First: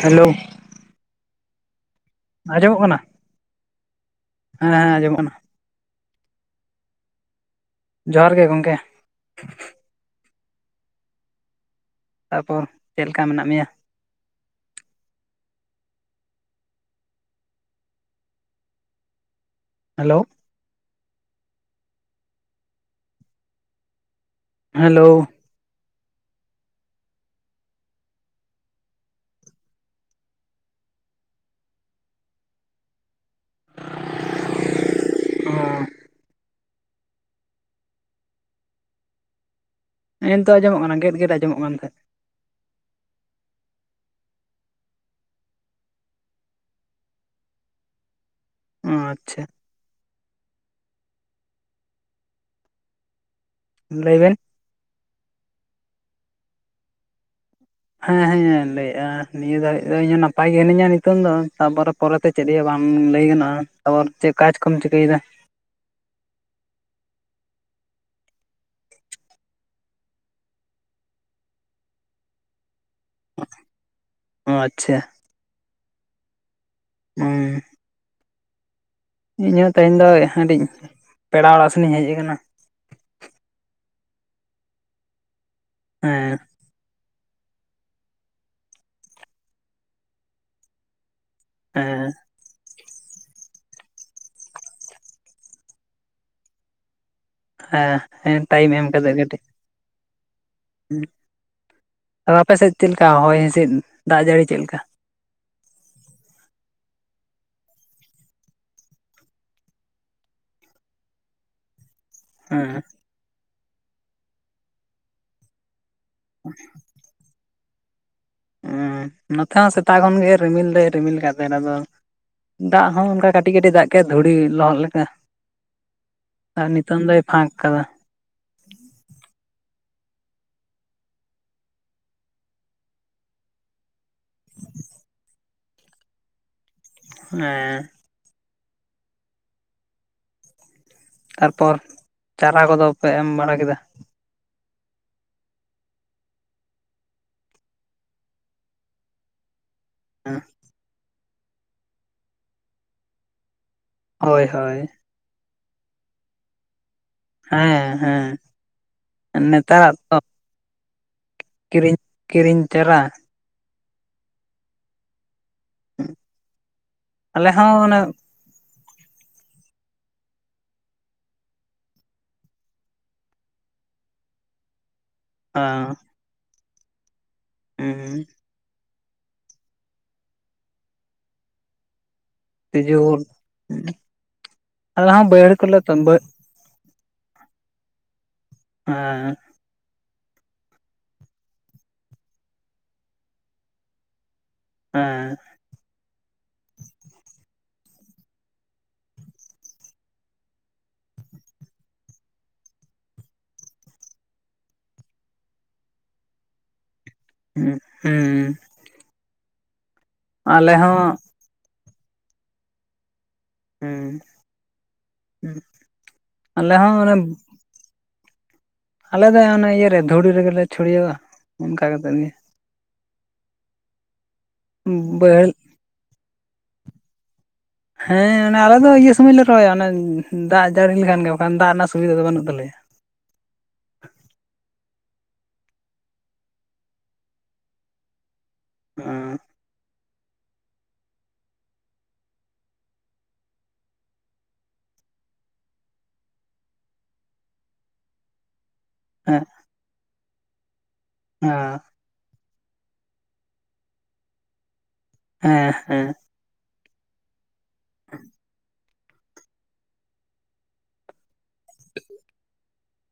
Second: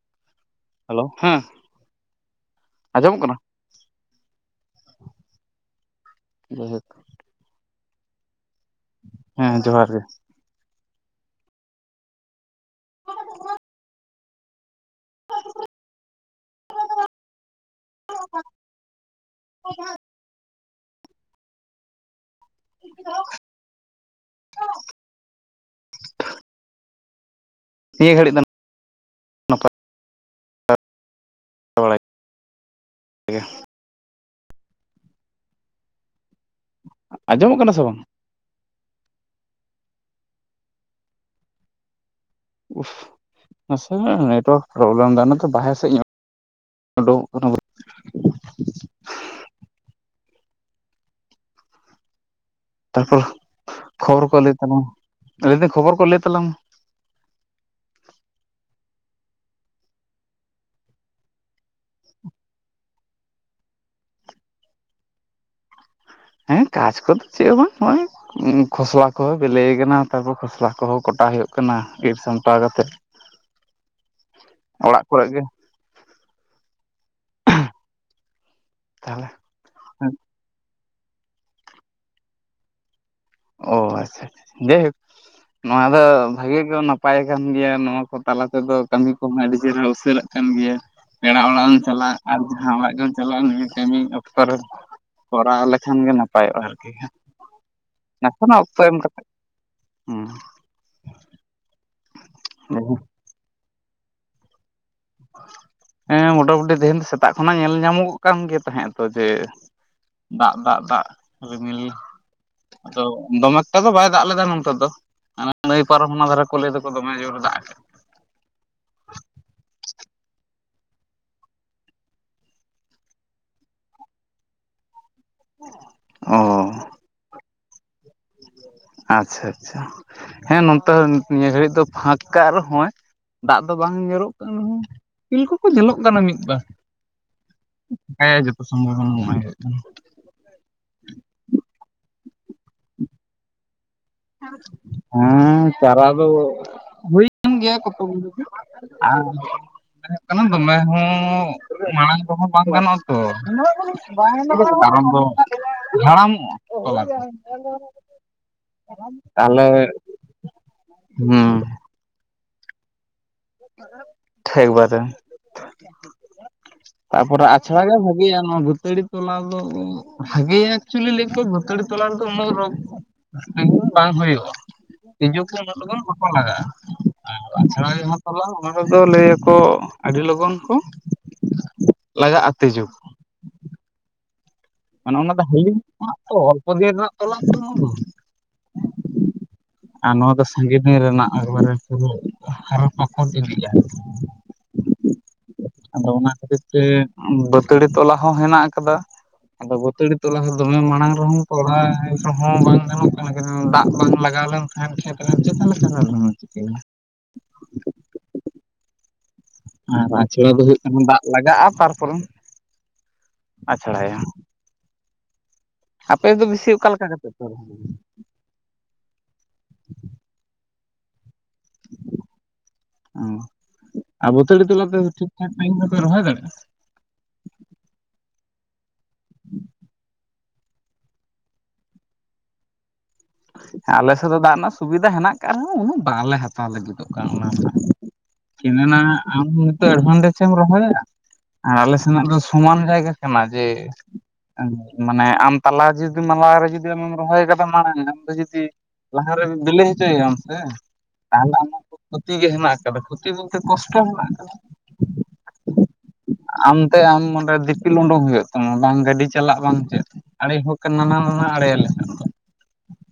Hello hello. Hello, ᱦᱮᱸ᱾ ᱟᱸᱡᱚᱢᱚᱜ ᱠᱟᱱᱟ? ᱦᱮᱸᱻᱦᱮᱸᱻᱟᱸᱡᱚᱢᱚᱜ ᱠᱟᱱᱟ ᱾ ᱡᱟᱭᱦᱳᱠ ᱡᱚᱸᱦᱟᱨ ᱜᱮ ᱜᱚᱝᱠᱮ᱾ ᱦᱮᱸ ᱡᱚᱸᱦᱟᱨ ᱜᱮ᱾ ᱛᱟᱨᱯᱚᱨ ᱪᱮᱜ ᱞᱮᱠᱟ ᱢᱮᱱᱟᱜ ᱢᱮᱭᱟ? [unintelligible] ᱦᱮᱞᱳ᱾ [unintelligible] ᱦᱮᱞᱳ᱾ [unintelligible] ᱱᱤᱭᱟᱹ ᱜᱷᱟᱹᱲᱤᱡ ᱫᱚ [unintelligible] ᱜᱮ [unintelligible] ᱟᱸᱡᱚᱢᱚᱜ ᱠᱟᱱᱟ ᱥᱮ ᱵᱟᱝ? ᱦᱮᱸ ᱱᱤᱛᱚᱜ ᱟᱸᱡᱚᱢᱚᱜ ᱠᱟᱱᱟ ᱜᱮᱫ ᱜᱮᱫ ᱟᱸᱡᱚᱢᱚᱜ ᱠᱟᱱ ᱛᱟᱦᱮᱸᱡ ᱩᱷ! [unintelligible] ᱱᱟᱥᱮ ᱱᱟᱹᱜ ᱱᱮᱴᱣᱟᱨᱠ ᱯᱨᱚᱵᱞᱮᱢ ᱮᱫᱟ ᱚᱱᱟᱛᱮ ᱵᱟᱦᱨᱮ ᱥᱮᱫ ᱤᱧ ᱳᱰᱳᱝᱚᱜ ᱠᱟᱱᱟ ᱚ ᱟᱪᱪᱷᱟ ᱛᱟᱨᱯᱚᱨ ᱠᱷᱚᱵᱚᱨ ᱠᱚ ᱞᱟᱹᱭ ᱛᱟᱞᱟᱝ ᱢᱮ ᱞᱟᱹᱭᱫᱟᱹᱧ ᱠᱷᱚᱵᱚᱨ ᱠᱚ ᱞᱟᱹᱭ ᱛᱟᱞᱟᱝ ᱢᱮ ᱦᱮᱸ ᱦᱮᱸ ᱞᱟᱹᱭᱮᱜᱼᱟ ᱱᱤᱭᱟᱹ ᱫᱷᱟᱹᱵᱤᱡ ᱫᱚ ᱤᱧ ᱱᱟᱯᱟᱭ ᱜᱮ ᱦᱤᱱᱟᱹᱧᱟ ᱱᱤᱛᱚᱝ ᱫᱚ ᱛᱟᱯᱚᱨᱮ ᱯᱚᱨᱮᱛᱮ ᱪᱮᱫ ᱤᱭᱟᱹ ᱵᱟᱝ ᱞᱟᱹᱭ ᱜᱟᱱᱚᱜᱼᱟ ᱛᱟᱯᱚᱨᱮ ᱪᱮᱫ ᱠᱟᱡ ᱠᱚᱢ ᱪᱤᱠᱟᱹᱭᱮᱫᱟ ᱦᱮᱸ ᱠᱟᱡ ᱠᱚᱫᱚ ᱪᱮᱫ ᱦᱚᱸ ᱵᱟᱝ ᱱᱚᱜᱼᱚᱭ ᱠᱷᱚᱥᱞᱟ ᱠᱚᱦᱚᱸ ᱵᱤᱞᱤᱭ ᱟᱠᱟᱱᱟ ᱛᱟᱨᱯᱚᱨ ᱠᱷᱚᱥᱞᱟ ᱠᱚᱦᱚᱸ ᱠᱚᱴᱟ ᱦᱩᱭᱩᱜ ᱠᱟᱱᱟ ᱤᱨ ᱥᱟᱢᱴᱟᱣ ᱠᱟᱛᱮᱜ ᱚ ᱟᱪᱪᱷᱟ ᱚᱲᱟᱜ ᱠᱚᱨᱮ ᱜᱮ [unintelligible] ᱛᱟᱦᱚᱞᱮ ᱤᱧ ᱦᱚᱸ ᱛᱮᱸᱦᱮᱧ ᱫᱚ [unintelligible] ᱯᱮᱲᱟ ᱚᱸᱲᱟᱜ ᱥᱮᱱᱤᱧ ᱦᱮᱡ ᱟᱠᱟᱱᱟ ᱚ ᱟᱪᱪᱷᱟ ᱟᱪᱪᱷᱟ ᱡᱟᱭᱦᱳᱠ [unintelligible] ᱱᱚᱣᱟ ᱫᱚ ᱦᱮᱸ ᱵᱷᱟᱹᱜᱤ ᱱᱟᱯᱟᱭ ᱠᱟᱱ ᱜᱮᱭᱟ ᱱᱚᱣᱟ ᱠᱚ ᱛᱟᱞᱟ ᱛᱮᱫᱚ ᱠᱟᱹᱢᱤ ᱠᱚᱦᱚᱸ ᱟᱹᱰᱤ ᱪᱮᱦᱨᱟ ᱩᱥᱟᱹᱨᱟᱜ ᱠᱟᱱ ᱜᱮᱭᱟ ᱯᱮᱲᱟ ᱚᱲᱟᱜ ᱮᱢ ᱦᱮᱸ ᱪᱟᱞᱟᱜ ᱟᱨ ᱡᱟᱦᱟᱸ ᱚᱲᱟᱜ ᱜᱮᱢ ᱪᱟᱞᱟᱜ ᱱᱩᱭ ᱠᱟᱹᱢᱤ ᱚᱠᱛᱚ ᱨᱮ ᱠᱚᱨᱟᱣ ᱞᱮᱠᱷᱟᱱ ᱜᱮ ᱱᱟᱯᱟᱭᱚᱜᱼᱟ ᱟᱨᱠᱤ ᱦᱟᱹᱜ ᱦᱮᱸ ᱦᱮᱸ ᱱᱟᱥᱮᱱᱟᱜ ᱴᱟᱭᱤᱢ ᱚᱠᱛᱚ ᱮᱢ ᱠᱟᱛᱮᱫ ᱠᱟᱛᱮ᱾ [unintelligible] ᱠᱟᱹᱴᱤᱡ ᱦᱮᱸ [unintelligible] ᱟᱫᱚ ᱟᱯᱮ ᱥᱮᱫ ᱦᱮᱸ ᱪᱮᱫ ᱞᱮᱠᱟ ᱦᱚᱭ ᱦᱤᱸᱥᱤᱫ ᱫᱟᱜ ᱡᱟᱹᱲᱤ ᱪᱮᱫ ᱞᱮᱠᱟ‍? ᱦᱮᱸ ᱢᱚᱴᱟ ᱢᱩᱴᱤ ᱛᱮᱦᱮᱱ ᱫᱚ ᱥᱮᱛᱟᱜ ᱠᱷᱚᱱᱟᱜ ᱧᱮᱞ ᱧᱟᱢᱚᱜᱼᱚᱜ ᱠᱟᱱ ᱜᱮ ᱛᱟᱦᱮᱫ ᱟᱛᱚ ᱡᱮ ᱫᱟᱜ ᱫᱟᱜ ᱫᱟᱜ ᱨᱤᱢᱤᱞ ᱦᱮᱸ ᱛᱚ ᱫᱚᱢᱮᱠᱴᱟ ᱫᱚ ᱵᱟᱭ ᱫᱟᱜ ᱞᱮᱫᱟ ᱱᱚᱛᱮ ᱫᱚ ᱦᱟᱱᱮ ᱱᱟᱹᱭ ᱯᱟᱨᱚᱢ ᱦᱟᱱᱟ ᱫᱷᱟᱨᱮ ᱠᱚ ᱞᱟᱹᱭ ᱮᱫᱟᱠᱚ ᱫᱚᱢᱮ ᱡᱳᱨᱮ ᱫᱟᱜ ᱟᱠᱟᱫᱼᱟ [unintelligible] ᱱᱚᱛᱮ ᱦᱚᱸ ᱥᱮᱛᱟᱜ ᱠᱷᱚᱱᱜᱮ ᱨᱤᱢᱤᱞ ᱫᱚᱭ ᱨᱤᱢᱤᱞ ᱟᱠᱟᱫ ᱛᱟᱦᱮᱱᱟ ᱟᱫᱚ ᱫᱟᱜ ᱦᱚᱸ ᱚᱱᱠᱟ ᱠᱟᱹᱴᱤᱡ ᱠᱟᱹᱴᱤᱡ ᱫᱟᱜ ᱠᱮᱫᱟ ᱫᱷᱩᱲᱤ ᱞᱚᱦᱚᱫ ᱞᱮᱠᱟ᱾ ᱚ [unintelligible] ᱟᱨ ᱱᱤᱛᱳᱝ ᱫᱚᱭ ᱯᱷᱟᱸᱠ ᱟᱠᱟᱫᱟ᱾ ᱟᱪᱪᱷᱟ ᱟᱪᱷᱟ, ᱦᱮᱸ ᱱᱚᱛᱮ ᱱᱤᱭᱟᱹ ᱜᱷᱟᱹᱲᱤᱡ ᱫᱚ ᱯᱷᱟᱸᱠ ᱠᱟᱜ ᱨᱮᱦᱚᱸᱭ ᱫᱟᱜ ᱫᱚ ᱵᱟᱝ ᱧᱩᱨᱚᱜ ᱠᱟᱱ ᱨᱮᱦᱚ ᱤᱯᱤᱞ ᱠᱚᱠᱚ ᱧᱮᱞᱚᱜ ᱠᱟᱱᱟ ᱢᱤᱫ ᱵᱟᱨ᱾ ᱦᱮ᱾ ᱦᱮᱸ ᱡᱚᱛᱚ ᱥᱚᱢᱚᱭ [unintelligible] ᱛᱟᱨᱯᱚᱨ [unintelligible] ᱪᱟᱨᱟ ᱠᱚᱫᱚ ᱯᱮ ᱮᱢ ᱵᱟᱲᱟ ᱠᱮᱫᱟ? ᱦᱮᱸ ᱪᱟᱨᱟ ᱫᱚ ᱦᱩᱭ ᱟᱠᱟᱱ ᱜᱮᱭᱟ [unintelligible] [unintelligible] ᱦᱮᱸ ᱠᱟᱱᱟ ᱫᱚᱢᱮ ᱦᱚᱸ ᱢᱟᱲᱟᱝ ᱠᱚᱦᱚᱸ ᱵᱟᱝ ᱜᱟᱱᱚᱜᱼᱟ ᱛᱚ᱾ [unintelligible] ᱦᱳᱭ ᱦᱳᱭ ᱠᱟᱨᱚᱱ ᱫᱚ ᱦᱟᱲᱟᱢ ᱚᱜ ᱠᱟᱱᱟ ᱠᱚ ᱦᱮᱸ ᱦᱮᱸ᱾ [unintelligible] ᱛᱟᱦᱞᱮ ᱱᱮᱛᱟᱨᱟᱜ ᱛᱚ [unintelligible] ᱦᱩᱸ᱾ ᱠᱤᱨᱤᱧ [unintelligible] ᱪᱟᱨᱟ᱾ [unintelligible] ᱮᱠᱵᱟᱨᱮ [unintelligible] ᱛᱟᱯᱚᱨᱮ ᱟᱞᱮ ᱦᱚᱸ ᱟᱪᱷᱲᱟ ᱜᱮ ᱚᱱᱮ ᱵᱷᱟᱹᱜᱤᱭᱟ ᱱᱚᱣᱟ [unintelligible] ᱵᱟᱹᱛᱟᱹᱲᱤ ᱛᱚᱞᱟ ᱫᱚ, ᱵᱷᱟᱜᱮᱭᱟ ᱮᱠᱪᱩᱭᱮᱞᱤ ᱞᱟᱹᱭ ᱟᱠᱚ ᱵᱟᱹᱛᱲᱤ ᱛᱚᱞᱟ ᱨᱮᱫᱚ ᱩᱱᱟᱹᱜ ᱨᱚᱜᱽᱼᱼ [unintelligible] ᱵᱟᱝ ᱦᱩᱭᱩᱜᱼᱟ, ᱛᱤᱡᱩ ᱠᱚ ᱩᱱᱟᱹᱜ ᱞᱚᱜᱚᱱ ᱵᱟᱠᱚ ᱞᱟᱜᱟᱜᱼᱟ, ᱟᱨ ᱟᱪᱷᱲᱟ [unintelligible] ᱚᱱᱟ ᱨᱮᱫᱚ ᱞᱟᱹᱭᱟᱠᱚ ᱟᱹᱰᱤ ᱞᱚᱜᱚᱱ ᱠᱚ ᱞᱟᱜᱟᱜᱼᱟ᱾ ᱛᱤᱡᱩ [unintelligible] ᱟᱞᱮ ᱢᱟᱱᱮ ᱦᱚ ᱚᱱᱟ ᱫᱚ ᱵᱟᱹᱭᱦᱟᱹᱲ ᱦᱟᱹᱞᱤ ᱠᱚᱞᱮ ᱨᱮᱱᱟᱜ [unintelligible] [unintelligible] [unintelligible] [unintelligible] ᱦᱟᱸ᱾ ᱟᱨ ᱱᱚᱣᱟ ᱫᱚ ᱥᱟᱸᱜᱮ ᱫᱤᱱ ᱨᱮᱱᱟᱜ ᱮᱠᱵᱟᱨᱮ ᱯᱩᱨᱟᱹ ᱦᱟᱨᱟ ᱯᱟᱠᱚᱴ ᱤᱫᱤᱜᱼᱟ ᱾ ᱦᱮᱸ ᱾ ᱟᱫᱚ ᱚᱱᱟ ᱠᱷᱟᱹᱛᱤᱨ ᱛᱮ ᱵᱟᱹᱛᱟᱹᱲᱤ ᱛᱚᱞᱟ ᱦᱚᱸ ᱦᱮᱱᱟᱜ ᱟᱠᱟᱫᱟ᱾ ᱟᱫᱚ ᱵᱟᱹᱛᱟᱹᱲᱤ ᱛᱚᱞᱟ ᱦᱚᱸ ᱫᱚᱢᱮ ᱢᱟᱲᱟᱝ ᱨᱮᱦᱚᱸ ᱠᱚᱦᱟᱣ ᱨᱮᱦᱚᱸ ᱵᱟᱝ ᱜᱟᱱᱚᱜ ᱠᱟᱱᱟ, ᱠᱟᱨᱚᱱ ᱫᱟᱜ ᱵᱟᱝ ᱞᱟᱜᱟᱣ ᱞᱮᱱ [unintelligible] ᱠᱷᱮᱛ ᱨᱮᱢ ᱡᱷᱮᱛᱮ ᱞᱮ ᱪᱟᱞᱟᱣ ᱞᱮᱱᱠᱷᱟᱱ ᱦᱚᱸ ᱪᱤᱠᱟᱹᱭᱟ? ᱦᱩᱸ ᱦᱩᱸ᱾ ᱟᱨ ᱟᱪᱷᱲᱟ ᱫᱚ ᱟᱞᱮ ᱦᱩᱭᱩᱜ ᱠᱟᱱᱟ ᱦᱚᱸ ᱫᱟᱜ ᱞᱟᱜᱟᱜᱼᱟ ᱛᱟᱨᱯᱚᱨᱮᱢ ᱟᱪᱷᱲᱟᱭᱟ ᱦᱩᱸ ᱦᱩᱸ ᱾ ᱟᱯᱮᱫ ᱫᱚ ᱵᱮᱥᱤ ᱚᱠᱟ ᱞᱮᱠᱟ ᱠᱟᱛᱮᱜ ᱯᱮ ᱨᱚᱦᱚᱭ ᱜᱮᱭᱟ? ᱟᱞᱮ ᱫᱚ ᱚᱱᱟ ᱤᱭᱟᱹ ᱨᱮ ᱫᱷᱩᱲᱤ ᱨᱮᱜᱮ ᱞᱮ ᱪᱷᱩᱲᱭᱟᱹᱣᱟ ᱚᱱᱠᱟ ᱠᱟᱛᱮᱫ ᱜᱮ ᱾ ᱚ, ᱟᱨ ᱵᱟᱹᱛᱟᱹᱲᱤ ᱛᱚᱞᱟ ᱛᱮᱦᱚᱸ ᱴᱷᱤᱠ ᱵᱟᱹᱭᱦᱟᱹᱲ ᱴᱷᱟᱠ ᱴᱟᱭᱤᱢ ᱨᱮᱯᱮ ᱨᱚᱦᱚᱭ ᱫᱟᱲᱮᱜᱼᱟ? ᱦᱮᱸ, ᱚᱱᱮ ᱟᱞᱮ ᱫᱚ ᱤᱭᱟᱹ ᱥᱚᱢᱚᱭ ᱞᱮ ᱨᱚᱦᱚᱭᱟ ᱚᱱᱮ ᱫᱟᱜ ᱡᱟᱹᱲᱤ ᱞᱮᱠᱷᱟᱱ ᱜᱮ ᱵᱟᱠᱷᱟᱱ ᱫᱟᱜ ᱨᱮᱱᱟᱜ ᱥᱩᱵᱤᱫᱟ ᱫᱚ ᱵᱟᱹᱱᱩᱜ ᱛᱟᱞᱮᱭᱟ᱾ ᱟᱞᱮ ᱥᱮᱫ ᱫᱚ ᱫᱟᱜ ᱨᱮᱱᱟᱜ ᱥᱩᱵᱤᱫᱷᱟ ᱦᱮᱱᱟᱜ ᱟᱠᱟᱫ ᱨᱮᱦᱚᱸ ᱩᱱᱟᱹᱜ ᱵᱟᱣᱞᱮ ᱦᱟᱛᱟᱣ ᱞᱟᱹᱜᱤᱫᱚᱜ ᱠᱟᱱᱟ ᱚᱱᱟ ᱨᱮᱱᱟᱜ᱾ ᱠᱤᱱᱮᱱᱟ ᱟᱢ ᱱᱤᱛᱚᱜ ᱮᱰᱵᱷᱟᱱᱴᱮᱡ ᱪᱮᱜ ᱮᱢ ᱨᱚᱦᱚᱭᱟ? ᱟᱨ ᱟᱞᱮ ᱥᱮᱱᱟᱜ ᱫᱚ ᱥᱚᱢᱟᱱ ᱡᱟᱭᱜᱟ ᱠᱟᱱᱟ ᱡᱮ ᱢᱟᱱᱮ ᱟᱢ ᱛᱟᱞᱟ ᱡᱩᱫᱤ ᱢᱟᱞᱟ ᱨᱮ ᱡᱩᱫᱤ ᱟᱢᱮᱢ ᱨᱚᱦᱚᱭ ᱠᱟᱫᱟ ᱢᱟᱲᱟᱝ᱾ ᱟᱫᱚ ᱡᱩᱫᱤ ᱦᱮᱸ ᱞᱟᱦᱟᱨᱮᱢ ᱵᱤᱞᱮ ᱦᱚᱪᱚᱭᱮᱭᱟᱢ ᱥᱮ ᱛᱟᱦᱚᱞᱮ ᱟᱢᱟᱜ ᱫᱚ ᱠᱷᱚᱛᱤ ᱜᱮ ᱦᱮᱱᱟᱜ ᱟᱠᱟᱫᱟ ᱠᱷᱚᱛᱤ ᱵᱚᱞᱛᱮ ᱠᱚᱥᱴᱚ ᱦᱮᱱᱟᱜ ᱟᱠᱟᱫᱟ᱾ ᱦᱮᱸ ᱦᱮᱸ᱾ ᱟᱢᱛᱮ ᱟᱢ ᱚᱸᱰᱮ ᱫᱤᱯᱤᱞ ᱩᱸᱰᱩᱝ ᱦᱩᱭᱩᱜ ᱛᱟᱢᱟ ᱵᱟᱝ ᱜᱟᱹᱰᱤ ᱪᱟᱞᱟᱜ ᱵᱟᱝ ᱪᱮᱜ ᱟᱲᱮ ᱦᱳᱠ ᱱᱟᱱᱦᱟ ᱱᱟᱱᱦᱟ ᱟᱲᱮᱭᱟᱞᱮ᱾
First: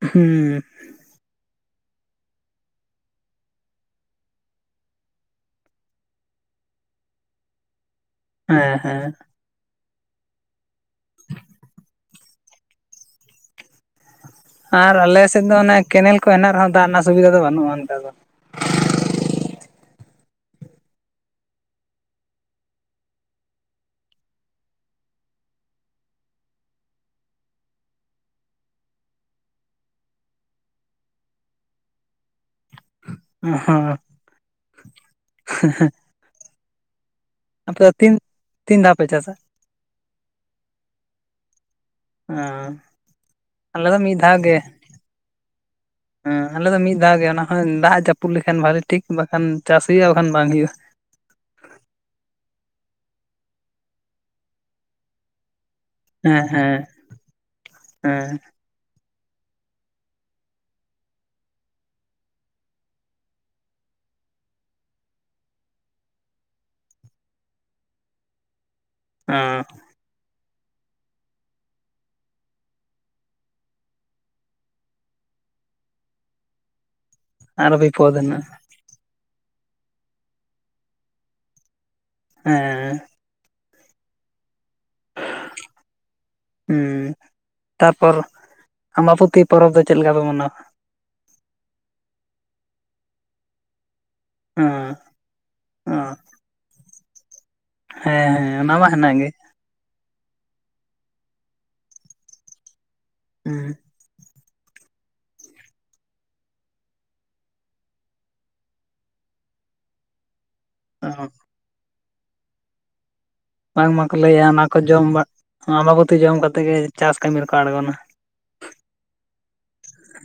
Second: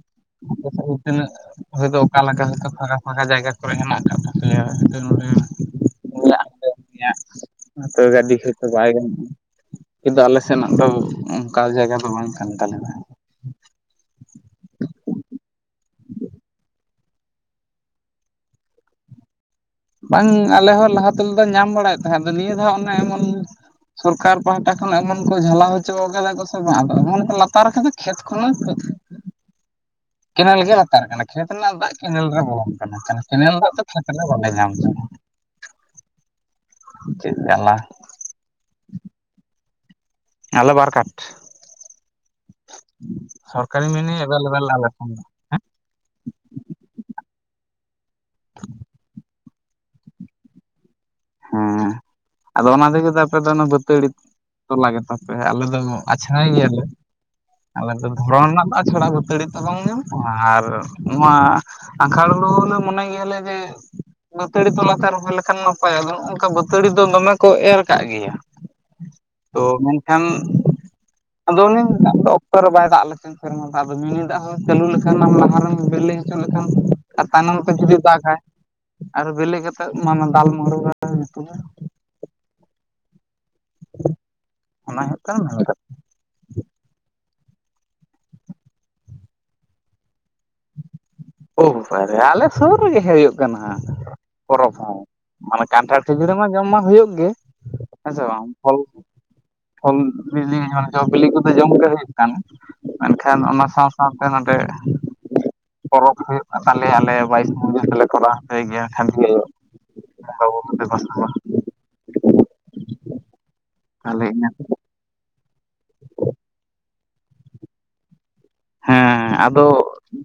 ᱦᱩᱸ ᱟᱯᱮ ᱥᱮᱜᱨᱮ ᱛᱤᱱᱟᱹᱜ ᱦᱚᱭᱛᱳ ᱚᱠᱟᱞᱮᱠᱟ ᱦᱚᱭᱛᱳ ᱯᱷᱟᱠᱟ ᱯᱷᱟᱠᱟ ᱡᱟᱭᱜᱟ ᱠᱚᱨᱮ ᱦᱮᱱᱟᱜ ᱟᱠᱟᱫ ᱛᱟᱯᱮᱭᱟ ᱦᱚᱭᱛᱳ ᱱᱚᱰᱮ, [inaudible] [unintelligible] ᱛᱚ ᱜᱟᱺᱰᱤ, ᱦᱚᱭᱛᱚ ᱦᱮᱸ ᱵᱟᱭ ᱦᱮᱸ ᱜᱟᱱᱚᱜᱼᱟ᱾ ᱠᱤᱱᱛᱩ ᱟᱞᱮ ᱥᱮᱱᱟᱜ ᱫᱚ ᱚᱱᱠᱟ ᱡᱟᱭᱜᱟ ᱫᱚ ᱵᱟᱝ ᱠᱟᱱ ᱛᱟᱞᱮ ᱫᱚ᱾ ᱟᱨ ᱟᱞᱮᱥᱮᱫ ᱫᱚ ᱚᱱᱮ ᱠᱮᱱᱮᱞ ᱠᱚ ᱦᱮᱱᱟᱜ ᱨᱮᱦᱚᱸ ᱫᱟᱜ ᱨᱮᱱᱟᱜ ᱥᱩᱵᱤᱫᱷᱟ ᱫᱚ ᱵᱟᱹᱱᱩᱜᱼᱟ ᱱᱮᱛᱟᱨ ᱫᱚ᱾ ᱵᱟᱝ ᱟᱞᱮ ᱦᱚᱸ ᱞᱟᱦᱟ ᱛᱮᱞᱮ‌ ᱫᱚ ᱧᱟᱢ ᱵᱟᱲᱟᱭᱮᱜ ᱛᱟᱦᱮᱸᱫ ᱟᱫᱚ ᱱᱤᱭᱟᱹ ᱫᱷᱟᱣ ᱚᱱᱮ ᱮᱢᱚᱱ ᱥᱚᱨᱠᱟᱨ ᱯᱟᱦᱴᱟ ᱠᱷᱚᱱ ᱮᱢᱚᱱ ᱠᱚ ᱡᱷᱟᱞᱟᱣ ᱦᱚᱪᱚ ᱠᱟᱫᱟ ᱠᱚ ᱥᱮ ᱵᱟᱝ ᱮᱢᱚᱱ ᱠᱚ ᱞᱟᱛᱟᱨ ᱠᱟᱫᱟ ᱠᱷᱮᱛ ᱠᱷᱚᱱᱚ ᱦᱚᱸ ᱠᱮᱱᱮᱞ ᱜᱮ ᱞᱟᱛᱟᱨ ᱟᱠᱟᱱᱟ, ᱠᱷᱮᱛ ᱨᱮᱱᱟᱜ ᱫᱟᱜ ᱠᱮᱱᱮᱞ ᱨᱮ ᱵᱚᱞᱚᱱ ᱱᱚᱝᱠᱟ ᱱᱟᱜ‌ ᱠᱮᱱᱮᱞ‌ ᱫᱟᱜ ᱛᱚ ᱦᱚᱸ ᱠᱷᱮᱛᱨᱮ ᱵᱟᱞᱮ ᱧᱟᱢ ‌ᱫᱟ, ᱪᱮᱜ ᱟᱨ ᱟᱯᱮ ᱛᱤᱱ ᱛᱤᱱ ᱫᱷᱟᱣ ᱯᱮ ᱪᱟᱥᱟ? ᱟᱞᱮ ᱵᱟᱨ ᱠᱟᱴ ᱥᱚᱨᱠᱟᱨᱤ ᱟᱞᱮ ᱫᱚ ᱢᱤᱱᱤ ᱢᱤᱫ ᱫᱷᱟᱣ ᱜᱮ ᱮᱵᱮᱞᱮᱵᱮᱞ ᱟᱞᱮ ‌ᱴᱷᱮᱱ ᱫᱚ᱾ ᱦᱮᱸ ᱟᱞᱮ ᱫᱚ ᱢᱤᱫ ᱫᱷᱟᱣ ᱜᱮ ᱚᱱᱟ ᱦᱚᱸ ᱫᱟᱜ ᱡᱟᱹᱯᱩᱫ ᱞᱮᱠᱷᱟᱱ ᱵᱷᱟᱹᱞᱤ ᱴᱷᱤᱠ ᱵᱟᱠᱷᱟᱱ ᱪᱟᱥ ᱦᱩᱭᱩᱜᱼᱟ ᱵᱟᱠᱷᱟᱱ ᱵᱟᱝ ᱦᱩᱭᱩᱜᱼᱟ᱾ ᱦᱮᱸ ᱟᱫᱚ ᱚᱱᱟ ᱛᱮᱜᱮ ᱫᱚ ᱟᱯᱮ ᱫᱚ ᱚᱱᱟ ᱵᱟᱹᱛᱟᱹᱲᱤ ᱛᱚᱞᱟ ᱜᱮᱛᱟ ᱯᱮ ᱟᱞᱮ ᱫᱚ ᱦᱮᱸ ᱟᱪᱪᱷᱲᱟᱭ ᱜᱮᱭᱟ ᱞᱮ ᱦᱮᱸ ᱟᱞᱮ ᱫᱚ ᱫᱷᱚᱨᱚᱱ ᱨᱮᱱᱟᱜ ᱟᱪᱷᱟᱲᱟ ᱵᱟᱹᱛᱟᱹᱲᱤ ᱛᱚᱞᱟᱢ ᱧᱟᱢᱼᱟ, ᱟᱨ ᱱᱚᱣᱟ ᱟᱸᱜᱷᱟᱲ ᱦᱳᱲᱳᱞᱮ ᱢᱚᱱᱮ ᱜᱮᱭᱟᱞᱮ ᱡᱮ ᱵᱟᱹᱛᱟᱹᱲᱤ ᱛᱚᱞᱟ ᱛᱮ ᱨᱚᱦᱚᱭ ᱞᱮᱠᱷᱟᱱ ᱱᱚ ᱱᱟᱯᱟᱭ ᱟᱫᱚ ᱱᱚᱜᱼᱚᱭ ᱱᱚᱝᱠᱟ ᱵᱟᱹᱛᱟᱹᱲᱤ ᱫᱚ ᱫᱚᱢᱮ ᱠᱚ ᱮᱨ ᱠᱟᱜ ᱜᱮᱭᱟ, ᱛᱚ ᱦᱮᱸ ᱢᱮᱱ ᱠᱷᱟᱱ ᱟᱫᱚ ᱚᱱᱮ ᱫᱟᱜ ᱫᱚ ᱚᱠᱛᱚ ᱨᱮ ᱵᱟᱭ ᱫᱟᱜ ᱞᱮᱠᱷᱟᱱ ᱠᱷᱟᱱ ᱥᱮᱨᱢᱟ ᱫᱟᱜ ᱟᱫᱚ ᱢᱤᱱᱤ ᱫᱟᱜ ᱦᱚᱸ ᱪᱟᱹᱞᱩ ᱞᱮᱠᱷᱟᱱᱟᱢ ᱞᱟᱦᱟ ᱨᱮᱢ ᱵᱮᱞᱮ ᱦᱚᱪᱚ ᱞᱮᱠᱷᱟᱱ ᱟᱨ ᱛᱟᱭᱱᱚᱢ ᱛᱮ ᱟᱨᱚ ᱡᱩᱫᱤ ᱵᱤᱯᱚᱫ ᱮᱱᱟ ᱫᱟᱜᱟᱭ ᱟᱨ ᱵᱮᱞᱮ ᱠᱟᱛᱮᱜ ᱢᱟᱢ ᱫᱟᱞ [unintelligible] ᱦᱮᱸᱻ᱾ [inaudible] ᱚᱱᱟ ᱦᱳᱭᱳᱜ ᱠᱟᱱ ᱢᱮᱱ‌ ᱫᱚ᱾ ᱩᱸᱻ ᱛᱟᱨᱯᱚᱨ ᱟᱢᱵᱟᱯᱩᱛᱤ ᱯᱚᱨᱚᱵᱽ ᱫᱚ ᱪᱮᱜ ᱞᱮᱠᱟ ᱯᱮ ᱢᱟᱱᱟᱣᱟ? ᱳ ᱵᱟᱵᱟᱨᱮ ᱟᱞᱮ ᱥᱩᱨ ᱨᱮᱜᱮ ᱦᱩᱭᱩᱜ ᱠᱟᱱᱟ ᱦᱟᱸᱜ ᱯᱚᱨᱚᱵᱽ ᱦᱮᱸ ᱦᱚᱸ᱾ ᱢᱟᱱᱮ ᱠᱟᱱᱴᱷᱟᱲ ᱦᱮᱸ ᱠᱷᱟᱹᱡᱟᱹᱤ ᱢᱟ ᱡᱚᱢ ᱢᱟ ᱦᱩᱭᱩᱜ ᱜᱮ ᱦᱮᱸ ᱥᱮ ᱵᱟᱝ ᱚᱱᱟ ᱯᱷᱚᱞ ᱢᱟ ᱠᱩ᱾ ᱦᱮᱱᱟᱜ ᱜᱮ ᱯᱷᱚᱞ ᱵᱤᱞᱤ ᱚᱱᱮ ‌ᱡᱚ ᱵᱤᱞᱤ ᱠᱩᱫᱚ ᱡᱚᱢ ᱜᱮ ᱦᱩᱭᱩᱜ ᱠᱟᱱᱟ ᱢᱮᱱᱠᱷᱟᱱ ᱚᱱᱟ ᱦᱮᱸ ᱥᱟᱶ ᱥᱟᱶᱛᱮ‌ ᱱᱚᱱᱰᱮ ᱼᱼ ᱯᱚᱨᱚᱵᱽ ᱦᱩᱭᱩᱜ ‌ᱠᱟᱱ ᱛᱟᱞᱮᱭᱟ ᱟᱞᱮᱭᱟᱜ ᱵᱟᱭᱤᱥ ᱢᱩᱜᱟᱹ ᱛᱮᱞᱮ ᱠᱚᱨᱟᱣ ᱦᱚᱪᱚᱭ ᱜᱮᱭᱟ ᱠᱷᱟᱱ ᱦᱤᱞᱳᱜ᱾ ᱟᱱᱠᱟ ᱵᱟᱹᱵᱩ ᱛᱮᱠᱚ ᱥᱟᱶ᱾ ᱵᱟᱝ ᱢᱟᱠᱚ ᱛᱟᱦᱚᱞᱮ ᱞᱟᱹᱭᱟ ᱤᱱᱟᱹ ᱚᱱᱟ ᱠᱚ ᱡᱚᱢ ᱵᱟ ᱟᱢᱵᱟᱵᱩᱛᱤ ᱡᱚᱢ ᱠᱟᱛᱮᱜ ᱜᱮ ᱪᱟᱥ ᱠᱟᱹᱢᱤ ᱨᱮᱠᱚ ᱟᱬᱜᱚᱱᱟ᱾ ᱦᱮᱸ ᱟᱫᱚ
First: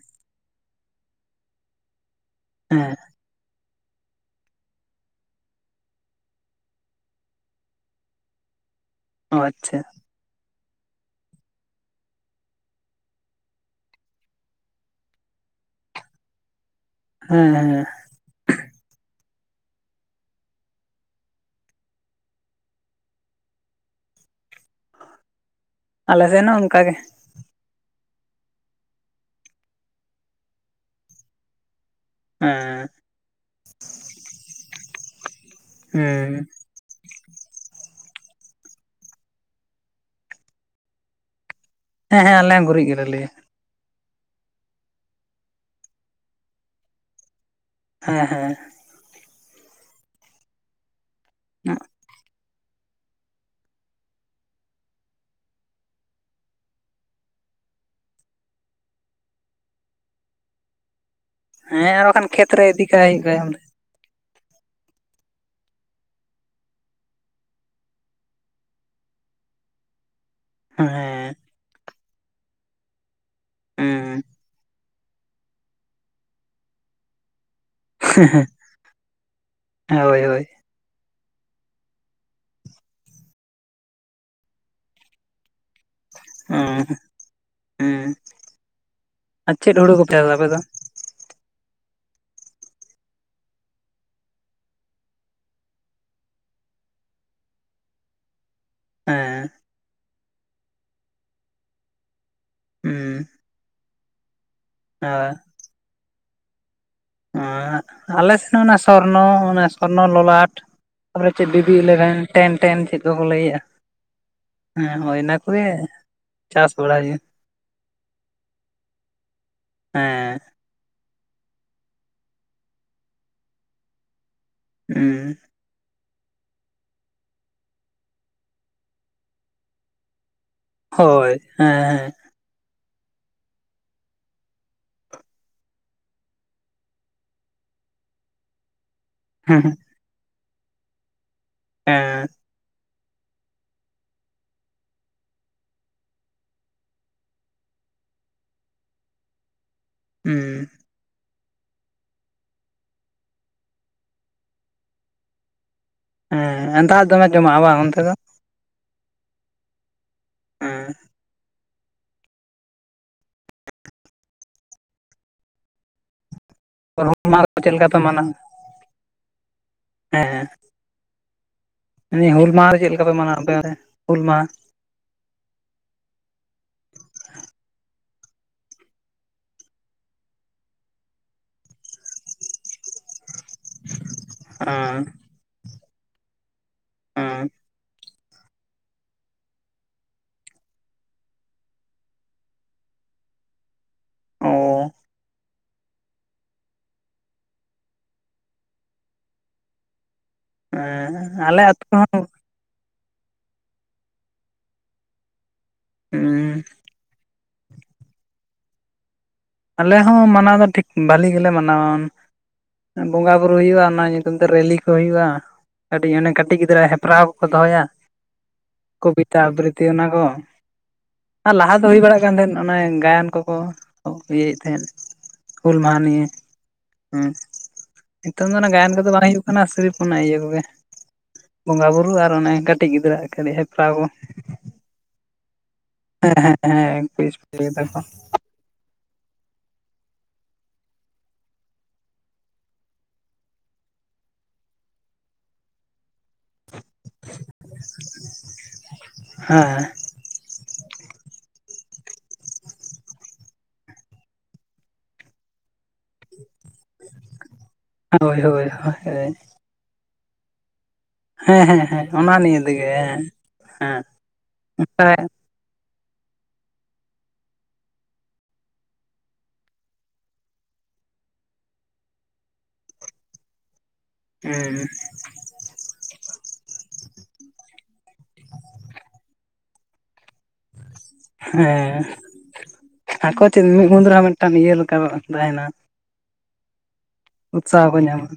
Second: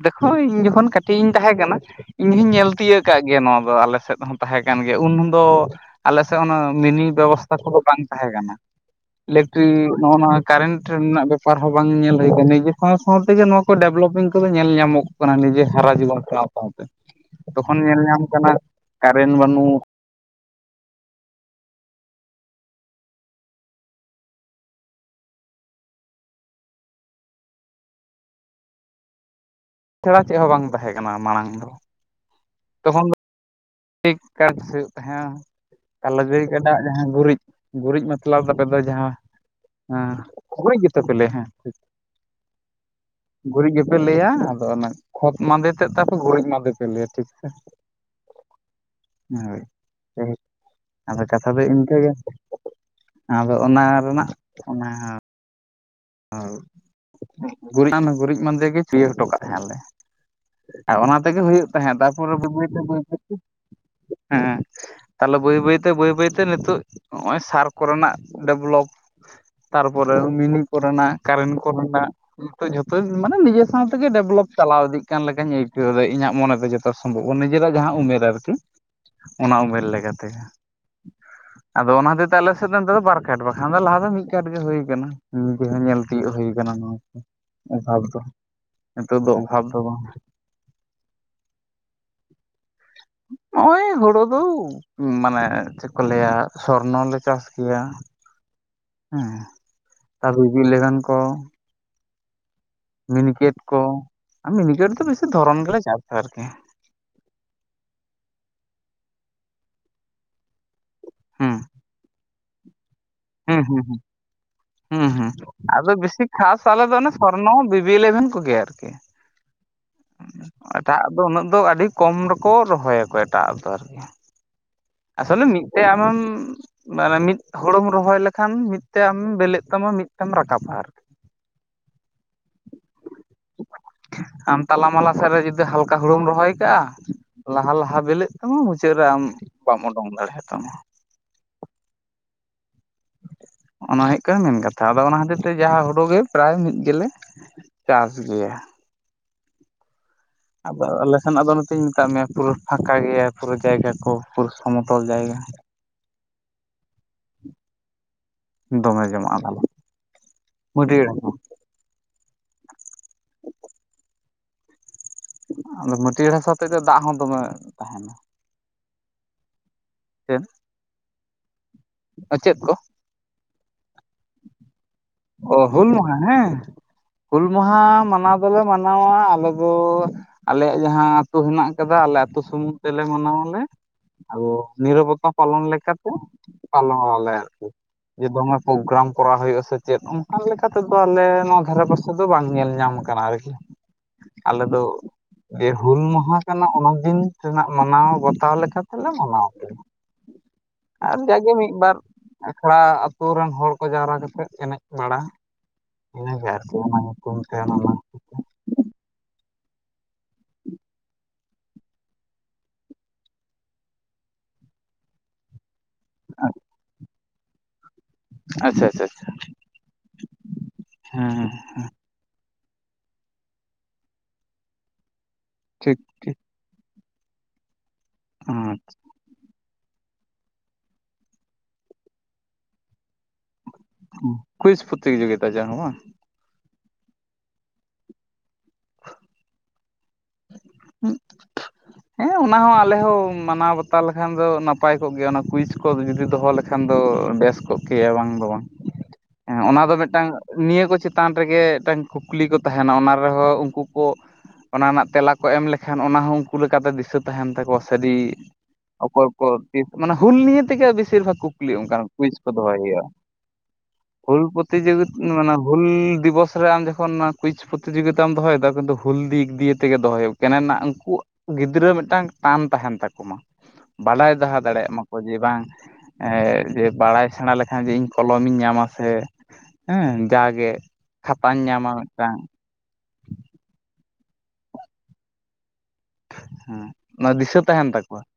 ᱫᱮᱠᱷᱳ ᱤᱧ ᱡᱚᱠᱷᱚᱱ ᱠᱟᱹᱴᱤᱡ ᱤᱧ ᱛᱟᱦᱮᱸ ᱠᱟᱱᱟ ᱤᱧ ᱦᱩᱧ ᱧᱮᱞ ᱦᱮᱸ ᱛᱤᱭᱟᱹᱜ ᱠᱟᱜᱼᱼ ᱜᱮᱭᱟ ᱱᱚᱣᱟ ᱫᱚ ᱟᱞᱮ ᱥᱮᱫ ᱦᱚᱸ ᱛᱟᱦᱮᱸ ᱠᱟᱱ ᱜᱮᱭᱟ ᱩᱱ ᱫᱚᱼᱼ ᱟᱞᱮ ᱥᱮᱜ ᱚᱱᱟ ᱢᱤᱱᱤ ᱵᱮᱵᱚᱥᱛᱟ ᱠᱚᱫᱚ ᱵᱟᱝ ᱛᱟᱦᱮᱸ ᱠᱟᱱᱟ᱾ ᱚ ᱤᱞᱮᱠᱴᱨᱤ ᱟᱪᱪᱷᱟ ᱱᱚᱜ-ᱚ ᱱᱚᱣᱟ ᱠᱟᱨᱮᱱᱴ ᱨᱮᱱᱟᱜ ᱵᱮᱯᱟᱨ ᱦᱚᱸ ᱵᱟᱝ ᱧᱮᱞ ᱦᱩᱭ ᱠᱟᱱᱟ ᱱᱤᱡᱮ ᱦᱚᱸᱥᱼᱼ ᱥᱟᱶ ᱛᱮᱜᱮ ᱱᱚᱣᱟ ᱠᱚ ᱰᱮᱵᱽᱞᱚᱯᱤᱝ ᱠᱚᱫᱚ ᱧᱮᱞ ᱧᱟᱢᱚᱜ ᱠᱟᱱᱟ ᱱᱤᱡᱮ ᱦᱟᱨᱟ ᱡᱤᱣᱚᱱ ᱥᱟᱶ ᱥᱟᱶᱛᱮ᱾ ᱦᱮᱸ ᱛᱚᱠᱷᱚᱱ ᱦᱮᱸ ᱧᱮᱞ ᱧᱟᱢ ᱠᱟᱱᱟ ᱠᱟᱨᱮᱱ ᱵᱟᱹᱱᱩᱜ᱾ ᱟᱞᱮ ᱨᱮᱱ ᱦᱚᱸ ᱚᱱᱠᱟ ᱜᱮ᱾ ᱪᱷᱟᱲᱟ ᱪᱮᱫ ᱦᱚᱸ ᱵᱟᱝ ᱛᱟᱦᱮᱸ ᱠᱟᱱᱟ ᱢᱟᱬᱟᱝ ᱫᱚ᱾ ᱮᱸᱜᱼᱼ ᱴᱤᱠ ᱠᱟᱴᱥ ᱦᱩᱭᱩᱜ ᱛᱟᱦᱮᱸᱜ-ᱟ ᱛᱟᱦᱟᱞᱮ‌ ᱦᱮᱸ ᱜᱟᱹᱭ‌ ᱠᱟᱰ᱾ ᱮᱴᱟᱜ ᱡᱟᱦᱟᱸ ᱜᱩᱨᱤᱡ ᱜᱩᱨᱤᱡ ᱢᱚᱛᱞᱚᱵᱽ ᱫᱚ ᱟᱯᱮ ᱫᱚ ᱡᱟᱦᱟᱸᱼᱼ ᱦᱟᱸ ᱜᱩᱨᱤᱡ ᱜᱮᱛᱚ ᱯᱮ ᱞᱟᱹᱭᱟ ᱦᱮᱸ ᱪᱤᱫ᱾ ᱦᱮᱸ ᱦᱮ ᱟᱞᱮ ᱦᱚᱸ ᱜᱩᱨᱤᱡ ᱜᱮᱞᱮ ᱞᱟᱹᱭᱟ᱾ ᱜᱩᱨᱤᱡ ᱜᱮᱯᱮ ᱞᱟᱹᱭᱟ ᱟᱫᱚ ᱚᱱᱟ ᱠᱷᱚᱛ ᱢᱟᱸᱫᱮ ᱛᱮᱫ ᱛᱟᱯᱮ ᱜᱩᱨᱤᱡ ᱢᱟ ᱫᱤᱯᱤᱞ ᱠᱟᱛᱮ ᱦᱮᱸ ᱦᱮᱸ᱾ ᱦᱳᱭ ‌ [unintelligible] ᱟᱫᱚ ᱠᱟᱛᱷᱟ ᱫᱚ ᱤᱱᱠᱟᱹ ᱜᱮᱼᱼ ᱟᱫᱚ ᱚᱱᱟ ᱨᱮᱱᱟᱜ ᱚᱱᱟᱼᱼ ᱚᱣ ᱜᱩ ᱜᱩᱨᱤᱡ ᱢᱟᱸᱫᱮ ᱜᱮ ᱪᱤᱭᱟᱹ ᱦᱚᱴᱚ ᱠᱟᱜ ᱛᱟᱦᱮᱸᱜ ᱟᱞᱮ᱾ ᱟᱨ ᱚᱱᱟ ᱛᱮᱜᱮ ᱦᱩᱭᱩᱜ ᱦᱮᱸ ᱛᱟᱦᱮᱸᱫ ᱟᱨ ᱵᱟᱠᱷᱟᱱ ᱛᱟᱨᱯᱚᱨᱮ ᱠᱷᱮᱛ ᱵᱟᱹᱭ ᱨᱮ ᱵᱟᱹᱭ ᱛᱮ ᱤᱫᱤ ᱠᱟᱜ ᱦᱩᱭᱩᱜ ᱠᱷᱟᱡ ᱦᱮᱸ [unintelligible] ᱦᱮᱸ᱾ ᱛᱟᱦᱚᱞᱮ ᱵᱟᱹᱭ ᱵᱟᱹᱭ ᱛᱮ ᱵᱟᱹᱭ ᱵᱟᱹᱭ ᱛᱮ ᱱᱤᱛᱚᱜ ᱱᱚᱜ-ᱚᱭ ᱥᱟᱨ ᱠᱚᱨᱮ ᱱᱟᱜ ᱰᱮᱵᱽᱞᱚᱯᱼᱼ ᱛᱟᱨᱯᱚᱨᱮ ᱢᱤᱱᱤᱼᱼ ᱠᱚᱨᱮ ᱱᱟᱜ ᱠᱟᱨᱮᱱᱴ ᱠᱚᱨᱮ ᱱᱟᱜ ᱱᱤᱛᱚᱜ ᱡᱷᱚᱛᱚ ᱢᱟᱱᱮ ᱱᱤᱡᱮ ᱥᱟᱶ ᱛᱮᱜᱮ ᱰᱮᱵᱽᱞᱚᱯ ᱪᱟᱞᱟᱣ ᱤᱫᱤᱜᱼᱼ ᱠᱟᱱ ᱞᱮᱠᱟᱧ ᱟᱹᱭᱠᱟᱹᱣ ᱫᱟ ᱤᱧᱟᱹᱜ ᱢᱚᱱᱮ ᱛᱮ ᱡᱚᱛᱚ ᱥᱚᱢᱵᱷᱚᱵᱽ ᱱᱤᱡᱮ ᱨᱟᱜ ᱡᱟᱦᱟᱸᱼᱼ ᱩᱢᱮᱨ ᱟᱨ ᱠᱤ ᱚᱱᱟ ᱩᱢᱮᱨ ᱞᱮᱠᱟ ᱦᱳᱭ ᱛᱮᱜᱮ᱾ ᱦᱳᱭ ᱟᱫᱚ ᱚᱱᱟ ᱦᱚᱛᱮᱡ ᱛᱮ ᱟᱞᱮ ᱥᱮᱜ ᱫᱚ ᱱᱤᱛᱚᱜ ᱫᱚ ᱵᱟᱨ ᱠᱷᱟᱴ ᱵᱟᱠᱷᱟᱱ ᱫᱚ ᱞᱟᱦᱟ ᱫᱚ ᱢᱤᱫ ᱠᱟᱴ ᱜᱮ ᱦᱩᱭ ᱠᱟᱱᱟ᱾ ᱱᱤᱡᱮ ᱦᱚᱸ ᱧᱮᱞ ᱛᱤᱭᱟᱹᱜ ᱦᱩᱭ ᱠᱟᱱᱟ ᱦᱩᱸ ᱱᱚᱣᱟ ᱠᱚ᱾ ᱚᱵᱷᱟᱵᱽ ᱦᱩᱸ ᱫᱚ ᱱᱤᱛᱚᱜ ᱫᱚ ᱟᱨ ᱚᱵᱷᱟᱵᱽ ᱪᱮᱫ ᱫᱚ ᱦᱩᱲᱩ ᱵᱟᱝ᱾ [unintelligible] [inaudible] ᱱᱚᱦᱚᱜᱼᱚᱭ ᱦᱳᱲᱳ ᱫᱚ ᱢᱟᱱᱮ ᱪᱮᱫ ᱠᱚ ᱞᱟᱹᱭᱟ ᱥᱚᱨᱱᱚ ᱞᱮ ᱪᱟᱥ ᱜᱮᱭᱟ᱾ ᱦᱮᱸ ᱦᱮᱸ [unintelligible] ᱠᱚ᱾ ᱦᱩᱸ ᱢᱤᱱᱤᱠᱮᱴ ᱠᱚ ᱢᱤᱱᱤᱠᱮᱴ ᱫᱚ ᱵᱮᱥᱤ ᱦᱳᱭ ᱫᱷᱚᱨᱚᱱ ᱜᱮᱞᱮ ᱪᱟᱥᱟ ᱟᱨᱠᱤ᱾ ᱟᱞᱮ ᱥᱮᱫ ᱦᱚᱸ ᱚᱱᱟ ᱥᱚᱨᱱᱚ ᱚᱱᱟ ᱥᱚᱨᱱᱚ ᱞᱚᱞᱟᱴ᱾ ᱛᱟᱯᱚᱨᱮ ᱪᱮᱫ ᱵᱤᱵᱤ ᱤᱞᱮᱵᱷᱮᱱ ᱴᱮᱱ, ᱴᱮᱱ ᱪᱮᱫ ᱠᱚᱠᱚ ᱞᱟᱹᱭᱮᱜᱼᱟ ᱦᱮᱸ ᱦᱮᱸ ᱦᱮᱸ᱾ ᱦᱮᱸ ᱦᱳᱭ ᱦᱮᱸ ᱚᱱᱟ ᱠᱚᱜᱮ ᱟᱫᱚ ᱵᱮᱥᱤ ᱠᱷᱟᱥ ᱪᱟᱥ ᱟᱞᱮ ᱫᱚ ᱵᱟᱲᱟᱭ ᱚᱱᱮ ᱦᱩᱭᱩᱜ ᱥᱚᱨᱱᱚ ᱵᱤᱵᱤ ᱤᱞᱮᱵᱷᱮᱱ ᱠᱚᱜᱮᱭᱟ ᱟᱨᱠᱤ᱾ ᱦᱮᱸ᱾ ᱮᱴᱟᱜ ᱟᱜ ᱫᱚ ᱩᱱᱟᱹᱜ ᱫᱚ ᱟᱹᱰᱤ ᱠᱚᱢ ᱨᱮᱠᱚ ᱨᱚᱦᱚᱭᱟ ᱠᱚ ᱮᱴᱟᱜ ᱫᱚ ᱟᱨᱠᱤ᱾ ᱦᱩᱸ ᱟᱥᱚᱞᱮ ᱢᱤᱫᱴᱮᱡ ᱟᱢᱮᱢ ᱢᱟᱱᱮ ᱢᱤᱫ ᱦᱳᱲᱳ ᱨᱚᱦᱚᱭ ᱞᱮᱠᱷᱟᱱ ᱢᱤᱫ ᱛᱮ ᱟᱢ ᱵᱮᱞᱮᱜ ᱛᱟᱢᱟ ᱢᱤᱫ ᱛᱮᱢ ᱨᱟᱠᱟᱵᱟ᱾ ᱟᱨᱠᱤ ᱦᱳᱭ ᱦᱮᱸ ᱦᱮᱸ᱾ ᱟᱢ ᱛᱟᱞᱟ ᱢᱟᱞᱟ ᱥᱮᱫ ᱨᱮ ᱡᱩᱫᱤ ᱦᱟᱞᱠᱟ ᱦᱩᱲᱩᱢ ᱨᱚᱦᱚᱭ ᱠᱟᱜᱼᱟ ᱞᱟᱦᱟ ᱞᱟᱦᱟ ᱵᱮᱞᱮᱜ ᱛᱟᱢᱟ ᱢᱩᱪᱟᱹᱫ ᱨᱮ ᱟᱢ ᱦᱮᱸ ᱵᱟᱢ ᱳᱰᱳᱝ ᱫᱟᱲᱮᱭᱟ ᱛᱟᱢᱟ᱾ ᱦᱮᱸ᱾ ᱚᱱᱟ ᱦᱩᱭᱩᱜ ᱠᱟᱱᱟ ᱢᱮᱱ ᱠᱟᱛᱷᱟ᱾ ᱟᱫᱚ ᱚᱱᱟ ᱦᱚᱛᱮᱡ ᱛᱮ ᱡᱟᱦᱟᱸ ᱦᱳᱲᱳ ᱜᱮ ᱯᱨᱟᱭ ᱢᱤᱫ ᱜᱮᱞᱮ ᱪᱟᱥ ᱜᱮᱭᱟ᱾ ᱦᱩᱸ᱾ ᱟᱫᱚ ᱟᱞᱮ ᱥᱮᱱᱟᱜ ᱫᱚ ᱱᱚᱛᱮᱧ ᱢᱮᱛᱟᱫ ᱢᱮᱭᱟ ᱯᱩᱨᱟᱹ ᱯᱷᱟᱠᱟ ᱜᱮᱭᱟ ᱯᱩᱨᱟᱹ ᱡᱟᱭᱜᱟ ᱠᱚ ᱯᱩᱨᱟᱹ ᱥᱚᱢᱚᱛᱚᱞ ᱡᱟᱭᱜᱟ᱾ ᱦᱮᱸ ᱫᱟᱜ ᱫᱚᱢᱮ ᱡᱚᱢᱟᱜᱼᱟ ᱵᱟᱝ ᱚᱱᱛᱮ ᱫᱚ? ᱫᱚᱢᱮ ᱡᱚᱢᱟᱜᱼᱟ᱾ ᱦᱮᱸ [unintelligible] ᱟᱫᱚ ᱢᱟᱹᱴᱭᱟᱹᱲ ᱦᱟᱥᱟ ᱦᱚᱛᱮᱫ ᱛᱮ ᱫᱟᱜ ᱦᱚᱸ ᱦᱩᱞ ᱫᱚᱢᱮ ᱢᱟᱦᱟ ᱫᱚ ᱪᱮᱫ ᱛᱟᱦᱮᱱᱟ᱾ ᱦᱮᱸ ᱪᱮᱫ ᱦᱮᱸ᱾ ᱢᱮᱱᱫᱤᱧ ᱦᱩᱞ ᱢᱟᱦᱟ ᱨᱮ ᱪᱮᱫ ᱞᱮᱠᱟ ᱯᱮ ᱢᱟᱱᱟᱣᱟ ᱟᱯᱮ ᱦᱩᱞ ᱢᱟᱦᱟ? ᱚ ᱦᱩᱞ ᱢᱟᱦᱟ? ᱦᱮᱸ ᱦᱩᱞ ᱢᱟᱦᱟ ᱢᱟᱱᱟᱣ ᱫᱚ ᱞᱮ ᱢᱟᱱᱟᱣᱟ ᱟᱞᱮ ᱫᱚ᱾ ᱟᱞᱮᱭᱟᱜ ᱡᱟᱦᱟᱸ ᱟᱹᱛᱩ ᱦᱮᱱᱟᱜ ᱟᱠᱟᱫᱟ ᱟᱞᱮ ᱟᱹᱛᱩ ᱥᱩᱢᱩᱝ ᱛᱮᱞᱮ ᱢᱟᱱᱟᱣᱟᱞᱮ᱾ ᱟᱫᱚ ᱦᱮᱸ ᱱᱤᱨᱟᱵᱚᱛᱟ ᱯᱟᱞᱚᱱ ᱞᱮᱠᱟ ᱛᱮ ᱯᱟᱞᱚᱱ ᱟᱞᱮ ᱦᱮᱸ ᱟᱨᱠᱤ᱾ ᱡᱮ ᱫᱚᱢᱮ ᱯᱨᱳᱜᱨᱟᱢ ᱠᱚᱨᱟᱣ ᱦᱩᱭᱩᱜ-ᱟ ᱥᱮ ᱪᱮᱫ ᱚᱱᱠᱟ ᱞᱮᱠᱟ ᱛᱮ ᱫᱚ ᱟᱞᱮ ᱱᱚᱣᱟ ᱫᱷᱟᱨᱮ ᱯᱟᱥᱮ ᱫᱚ ᱵᱟᱝ ᱧᱮᱞ ᱧᱟᱢ ᱠᱟᱱᱟ ᱟᱨᱠᱤ᱾ ᱚ ᱟᱞᱮ ᱫᱚ ᱡᱮ ᱦᱩᱞ ᱢᱟᱦᱟ ᱠᱟᱱᱟ ᱚᱱᱟ ᱫᱤᱱ ᱨᱮᱱᱟᱜ ᱢᱟᱱᱟᱣ ᱵᱟᱛᱟᱣ ᱞᱮᱠᱟ ᱛᱮ ᱞᱮ ᱢᱟᱱᱟᱣ ᱜᱮᱭᱟ᱾ ᱦᱮᱸ ᱟᱨ ᱡᱟᱜᱮ ᱟᱞᱮ ᱢᱤᱫ ᱟᱹᱛᱩ ᱵᱟᱨ ᱦᱚᱸ ᱟᱠᱷᱲᱟ ᱟᱹᱛᱳ ᱨᱮᱱ ᱦᱚᱲ ᱠᱚ ᱡᱟᱣᱨᱟ ᱠᱟᱛᱮᱫ ᱮᱱᱮᱡ ᱵᱟᱲᱟ ᱦᱚᱸ ᱤᱱᱟᱹᱜᱮ ᱟᱨᱠᱤ᱾ ᱠᱚ ᱢᱮᱛᱟᱭᱟ ᱟᱱᱟᱢᱟ ᱟᱞᱮ ᱦᱚᱸ ᱢᱟᱱᱟᱣ ᱫᱚ ᱴᱷᱤᱠ ᱵᱷᱟᱞᱤ ᱜᱮᱞᱮ ᱢᱟᱱᱟᱣᱟ᱾ ᱵᱚᱸᱜᱟ ᱵᱩᱨᱩ ᱦᱩᱭᱩᱜᱼᱟ᱾ ᱚᱱᱟ ᱧᱩᱛᱩᱢ ᱛᱮ ᱨᱮᱞᱤ ᱠᱚ ᱦᱩᱭᱩᱜᱼᱟ᱾ ᱠᱟᱹᱴᱤᱡ ᱚᱱᱮ ᱠᱟᱹᱴᱤᱡ ᱜᱤᱫᱽᱨᱟᱹ ᱦᱮᱯᱨᱟᱣ ᱠᱚᱠᱚ ᱫᱚᱦᱚᱭᱟ᱾ ᱟᱪᱪᱷᱟ ᱟᱪᱪᱷᱟ ᱟᱪᱪᱷᱟ ᱠᱚᱵᱤᱛᱟ ᱟᱵᱨᱤᱛᱤ ᱚᱱᱟ ᱠᱚ᱾ ᱦᱮᱸ ᱟᱨ ᱞᱟᱦᱟ ᱫᱚ ᱦᱩᱭᱩᱜ ᱦᱩᱭ ᱵᱟᱲᱟᱜ ᱠᱟᱱ ᱛᱟᱦᱮᱸᱱ ᱚᱱᱮ ᱜᱟᱭᱟᱱ ᱠᱚᱠᱚ ᱤᱭᱟᱹᱭᱮᱫ ᱛᱟᱦᱮᱸᱫ᱾ ᱦᱩᱞ ᱴᱷᱤᱠ ᱢᱟᱦᱟ ᱱᱤᱭᱮ ᱴᱷᱤᱠ ᱦᱮᱸ ᱱᱤᱛᱚᱝ ᱫᱚ ᱚᱱᱟ ᱜᱟᱭᱟᱱ ᱠᱚᱫᱚ ᱵᱟᱝ ᱦᱩᱭᱩᱜ ᱠᱟᱱᱟ ᱥᱤᱨᱤᱯᱷ ᱚᱱᱟ ᱤᱭᱟᱹ ᱠᱚᱜᱮ ᱵᱚᱸᱜᱟ ᱵᱩᱨᱩ ᱟᱨ ᱚᱱᱮ ᱠᱟᱹᱴᱤᱡ ᱜᱤᱫᱽᱨᱟᱹᱣᱟᱜ ᱠᱟᱹᱴᱤᱡ ᱦᱮᱯᱨᱟᱣ ᱠᱚ᱾ ᱩ ᱠᱩᱭᱥᱡ ᱯᱚᱛᱤ ᱡᱩᱜᱤᱛᱟ ᱡᱟᱦᱟ ᱵᱟᱝ? ᱦᱮᱸ ᱦᱮᱸ ᱦᱮᱸ ᱠᱩᱭᱤᱡ ᱯᱨᱟᱛᱤᱡᱚᱜᱤᱛᱟ ᱫᱟ ᱠᱚ᱾ ᱦᱮᱸ ᱚᱱᱟ ᱦᱚᱸ ᱟᱞᱮ ᱦᱚᱸ ᱢᱟᱱᱟᱣ ᱵᱟᱛᱟᱣ ᱞᱮᱠᱷᱟᱱ ᱫᱚ ᱱᱟᱯᱟᱭ ᱠᱚᱜ ᱜᱮᱭᱟ ᱚᱱᱟ ᱠᱩᱭᱤᱡ ᱠᱚ ᱡᱩᱫᱤ ᱫᱚᱦᱚ ᱞᱮᱠᱷᱟᱱ ᱫᱚ ᱵᱮᱥ ᱠᱚᱜ ᱠᱮᱭᱟ ᱵᱟᱝ ᱫᱚ ᱵᱟᱝ ᱮᱸ ᱚᱱᱟ ᱦᱮᱸ ᱫᱚ ᱢᱤᱫᱴᱟᱝ ᱱᱤᱭᱟᱹ ᱠᱚ ᱪᱮᱛᱟᱱ ᱨᱮᱜᱮ ᱢᱤᱫᱴᱟᱝ ᱠᱩᱠᱞᱤ ᱠᱚ ᱛᱟᱦᱮᱱᱟ ᱚᱱᱟ ᱨᱮᱦᱚᱸ ᱩᱱᱠᱩ ᱠᱚ ᱚᱱᱟ ᱨᱮᱱᱟᱜ ᱛᱮᱞᱟ ᱠᱚ ᱮᱢ ᱞᱮᱠᱷᱟᱱ ᱚᱱᱟ ᱦᱚᱸ ᱩᱱᱠᱩ ᱞᱮᱠᱟᱛᱮ ᱫᱤᱥᱟᱹ ᱛᱟᱦᱮᱱ ᱛᱟᱠᱚᱣᱟ ᱥᱟᱹᱨ ᱦᱳᱭ ᱦᱳᱭ ᱦᱳᱭ ᱚᱠᱚᱭ ᱦᱮᱸ ᱠᱚ ᱢᱟᱱᱮ ᱦᱩᱞ ᱱᱤᱭᱮ ᱛᱮᱜᱮ ᱵᱮᱥᱤᱨ ᱵᱷᱟᱜᱽ ᱠᱩᱠᱞᱤ ᱦᱮᱸ ᱚᱱᱠ ᱦᱮᱸ ᱠᱩᱪ ᱚᱱᱟ ᱠᱚ ᱱᱤᱭᱮ ᱫᱚᱦᱚᱭ ᱛᱮᱜᱮ ᱦᱩᱭᱩᱜᱼᱟ᱾ ᱦᱮᱸ ᱦᱮᱸ ᱦᱮᱸ ᱦᱮᱸ ᱵᱷᱩᱞ ᱯᱨᱚᱛᱤᱡᱤᱛ ᱢᱟᱱᱮ ᱵᱷᱩᱞ ᱫᱤᱵᱚᱥ ᱟᱢ ᱡᱚᱠᱷᱚᱱ ᱠᱩᱭᱤᱡ ᱯᱨᱚᱛᱤᱤᱡᱳᱜᱤᱛᱟᱢ ᱫᱚᱦᱚᱭᱮᱫᱟ ᱠᱤᱱᱛᱩ ᱦᱩᱞ ᱫᱤᱠ ᱫᱤᱭᱮ ᱛᱮᱜᱮ ᱫᱚᱦᱚᱭ ᱦᱩᱭᱩᱜ ᱠᱟᱱᱟᱮᱱ ᱩᱱᱠᱩ ᱜᱤᱫᱽᱨᱟᱹ ᱢᱤᱫᱴᱟᱝ ᱴᱟᱱ ᱛᱟᱦᱮᱱ ᱛᱟᱠᱚ ᱢᱟ᱾ ᱵᱟᱲᱟᱭ ᱫᱚᱦᱚ ᱫᱟᱲᱮᱭᱟᱜ ᱢᱟᱠᱚ ᱡᱮ ᱵᱟᱝ ᱡᱮ ᱵᱟᱲᱟᱭ ᱥᱮᱬᱟ ᱞᱮᱠᱷᱟᱱ ᱡᱮ ᱤᱧ ᱠᱚᱞᱚᱢ ᱤᱧ ᱧᱟᱢᱟ ᱥᱮ ᱦᱮᱸ ᱡᱟᱜᱮ ᱠᱷᱟᱛᱟᱧ ᱧᱟᱢᱟ ᱢᱤᱫᱴᱟᱝ᱾ ᱦᱟᱹᱠᱩ ᱪᱮᱫ ᱢᱤᱫ ᱢᱩᱫᱽ ᱨᱮᱦᱚᱸ ᱢᱤᱫᱴᱟᱝ ᱤᱭᱟᱹ ᱞᱮᱠᱟ ᱛᱟᱦᱮᱱᱟ᱾ ᱦᱮᱸ ᱚᱱᱟ ᱫᱤᱥᱟᱹ ᱩᱛᱥᱟᱦᱚ ᱛᱟᱦᱮᱱ ᱠᱚ ᱛᱟᱠᱚᱣᱟ ᱧᱟᱢᱟ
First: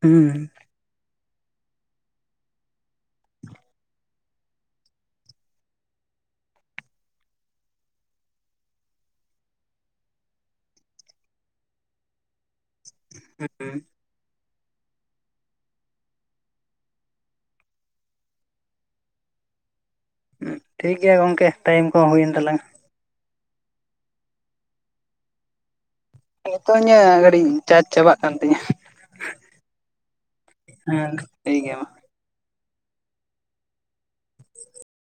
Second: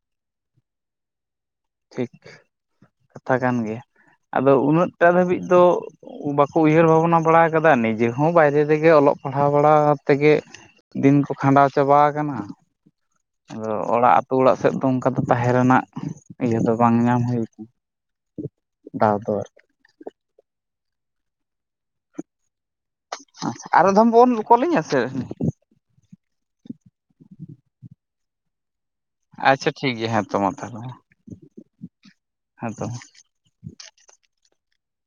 ᱦᱩᱸ᱾ ᱴᱷᱤᱠ ᱠᱟᱛᱷᱟ ᱠᱟᱱ ᱜᱮᱭᱟ ᱟᱫᱚ ᱩᱱᱟᱹᱜᱴᱟ ᱫᱷᱟᱹᱵᱤᱡ ᱫᱚ ᱵᱟᱠᱚ ᱩᱭᱦᱟᱹᱨ ᱵᱷᱟᱵᱱᱟ ᱵᱟᱲᱟ ᱟᱠᱟᱫᱟ ᱱᱤᱡᱮ ᱦᱚᱸ ᱵᱟᱭᱨᱮ ᱛᱮᱜᱮ ᱚᱞᱚᱜ ᱯᱟᱲᱦᱟᱣ ᱵᱟᱲᱟ ᱛᱮᱜᱮ ᱫᱤᱱ ᱠᱚ ᱠᱷᱟᱸᱰᱟᱣ ᱪᱟᱵᱟ ᱟᱠᱟᱱᱟ᱾ ᱟᱫᱚ ᱦᱩᱸ ᱚᱲᱟᱜ ᱟᱹᱛᱩ ᱚᱲᱟᱜ ᱥᱮᱫ ᱫᱚ ᱚᱱᱠᱟ ᱫᱚ ᱛᱟᱦᱮᱸ ᱨᱮᱱᱟᱜ ᱤᱭᱟᱹ ᱫᱚ ᱵᱟᱝ ᱧᱟᱢ ᱦᱩᱭ ᱠᱟᱱᱟ᱾ [unintelligible] ᱴᱷᱤᱠ ᱜᱮᱭᱟ ᱜᱚᱝᱠᱮ ᱴᱟᱭᱤᱢ ᱠᱚᱦᱚᱸ ᱦᱩᱭᱮᱱ ᱛᱟᱞᱟᱝ᱾ ᱟᱨ ᱢᱤᱫᱫᱷᱚᱢ ᱵᱚᱱ ᱠᱚᱞ ᱟᱹᱧᱟ ᱥᱮ ᱱᱤᱛᱚᱜ ᱤᱧᱟᱹᱜ ᱠᱟᱴᱤᱡ ᱪᱟᱨᱡ ᱪᱟᱵᱟᱜ ᱠᱟᱱ ᱛᱤᱧᱟᱹ᱾ ᱟᱪᱪᱷᱟ ᱴᱷᱤᱠ ᱜᱮᱭᱟ ᱦᱮᱸ ᱛᱚ ᱢᱟ ᱛᱟᱦᱚᱞᱮ ᱦᱮᱸ ᱴᱷᱤᱠ ᱜᱮᱭᱟ ᱢᱟ ᱦᱮᱸ ᱛᱚ [unintelligible]